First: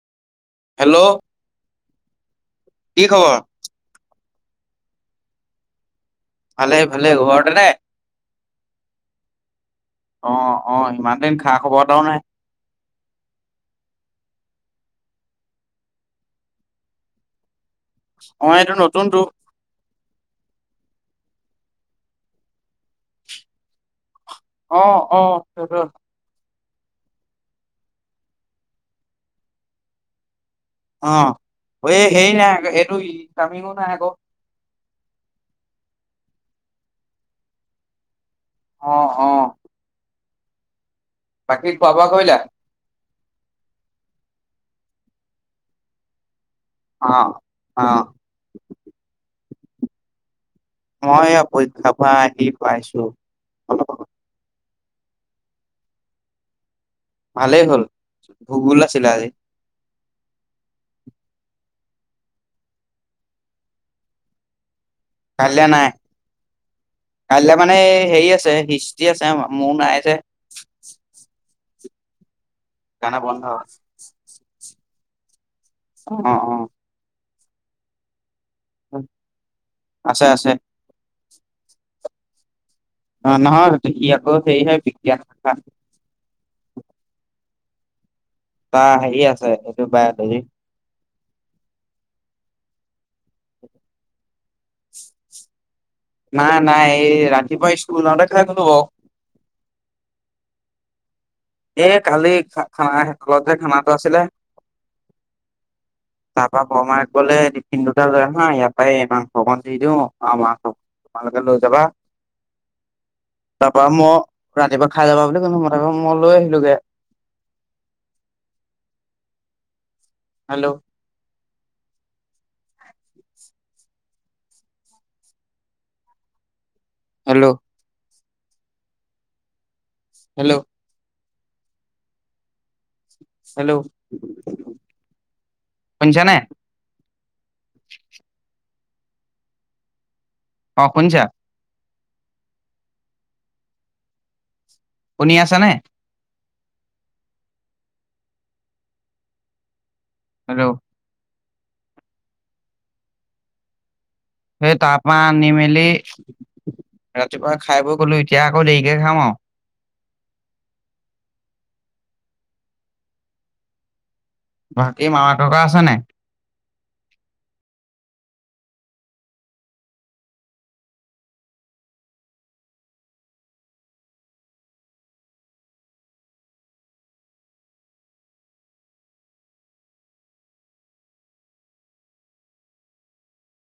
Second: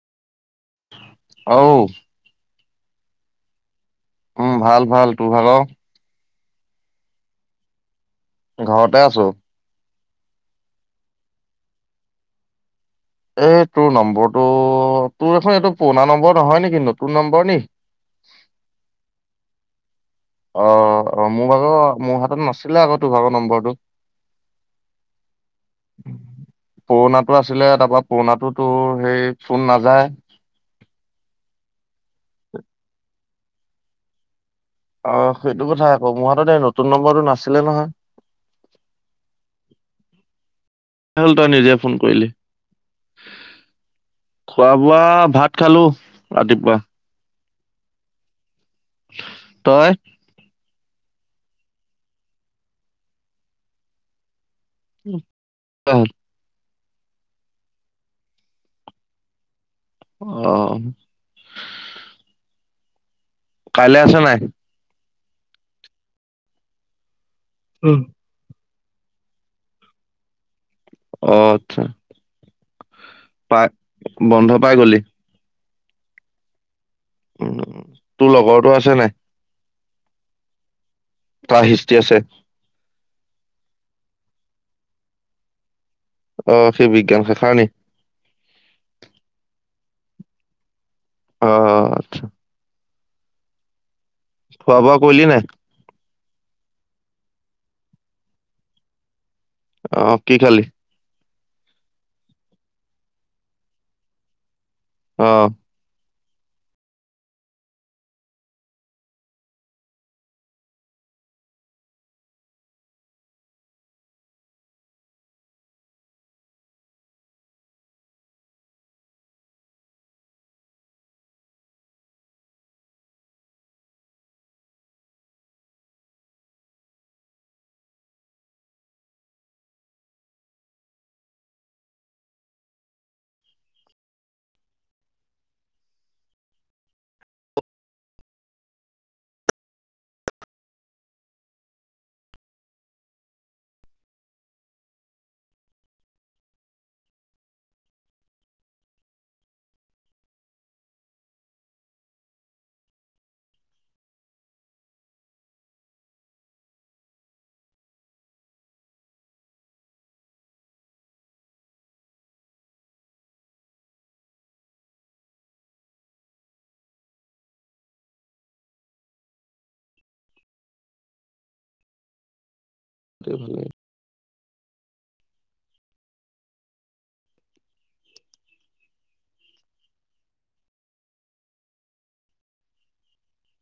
Hello অঔ। কি খবৰ? উম ভাল ভাল। তোৰ ভাগ? ভালেই ভালেই। ঘৰতেনে? ঘৰতে আছো। অ অ, ইমান দিন খা-খবৰ এটাও নাই। এ তোৰ নম্বৰটো, তোৰ দেখোন এইটো পুৰণা নম্বৰ নহয় নেকি নতুন নম্বৰ নি? অঁ এইটো নতুনটো। অ অ মোৰ ভাগৰ মোৰ হাতত নাছিলে আক তোৰ ভাগৰ নম্বৰটো। অ অ সেইটো। পুৰণাটো আছিলে, তাপা পুৰণাটো তোৰ সেই ফোন নাযায়। অঁ। এই হেই নাই আক সেইটো ইনকামিংও নাই আক। অ সেইটো কথা আক, মোৰ হাততে নতুন নম্বৰটো নাছিলে নহয়। অ অ। হ'ল ত‌ই বাকী নিজে খোৱা ফোন বোৱা কৰিলি। কৰিলা? খোৱা বোৱা ভাত খালো ৰাতিপুৱা। অঁ। তই? মই অপেক্ষাৰ পৰা আহি পাইছো অলপ আগত, [unintelligible] ভালেই হ'ল ভূগোল আছিলে আজি। আহ, কাইলে আছে নাই। কাইলৈ নাই কাইলৈ মানে হেৰি আছে তি আছে মো নাই যে। অ আচ্ছা, কাইলে বন্ধ। পাই বন্ধ পাই গ'লি। অ অ, উ তোৰ লগৰতো আছে নাই। আছে আছে। ক হিষ্টি আছে। অ নহয় ই আকৌ সেইহে বিকিয়া আহ সেই বিজ্ঞান শাখাৰ নি, তা হেৰি আছে এইটো বায় হেৰি। অ আচ্ছা। খোৱা বোৱা কৰিলি নাই। নাই নাই এই ৰাতিপুৱা স্কুল ওলাওঁতে খাই গলো বাও, অ কি খালি। এ কালি খা খানা তলত যে খানাটো আছিলে। অহ, তাৰপা বৰমাই কলে তিফিন দুটা লৈ আহা ইয়তেই মাংসক দি দিও মাক, পান কাৰ্ড লৈ যাবা। তাৰ পৰা মই ৰাতিপুৱা খাই যাবা বুলি কলোঁ মই তাক মই লৈ আহিলোগে হেল্ল' হেল্ল' হেল্ল' হেল্ল' শুনিছানে নাই? অ' শুনিছা। শুনি আছানে? হেল্ল' সেই তাৰপাৰ আনিমেলি ৰাতিপুৱাই খাই বৈ গলোঁ। এতিয়া আকৌ দেৰিকে খাম আৰু বাকী মামা ককা আছে নে? কিয় সুধিলি?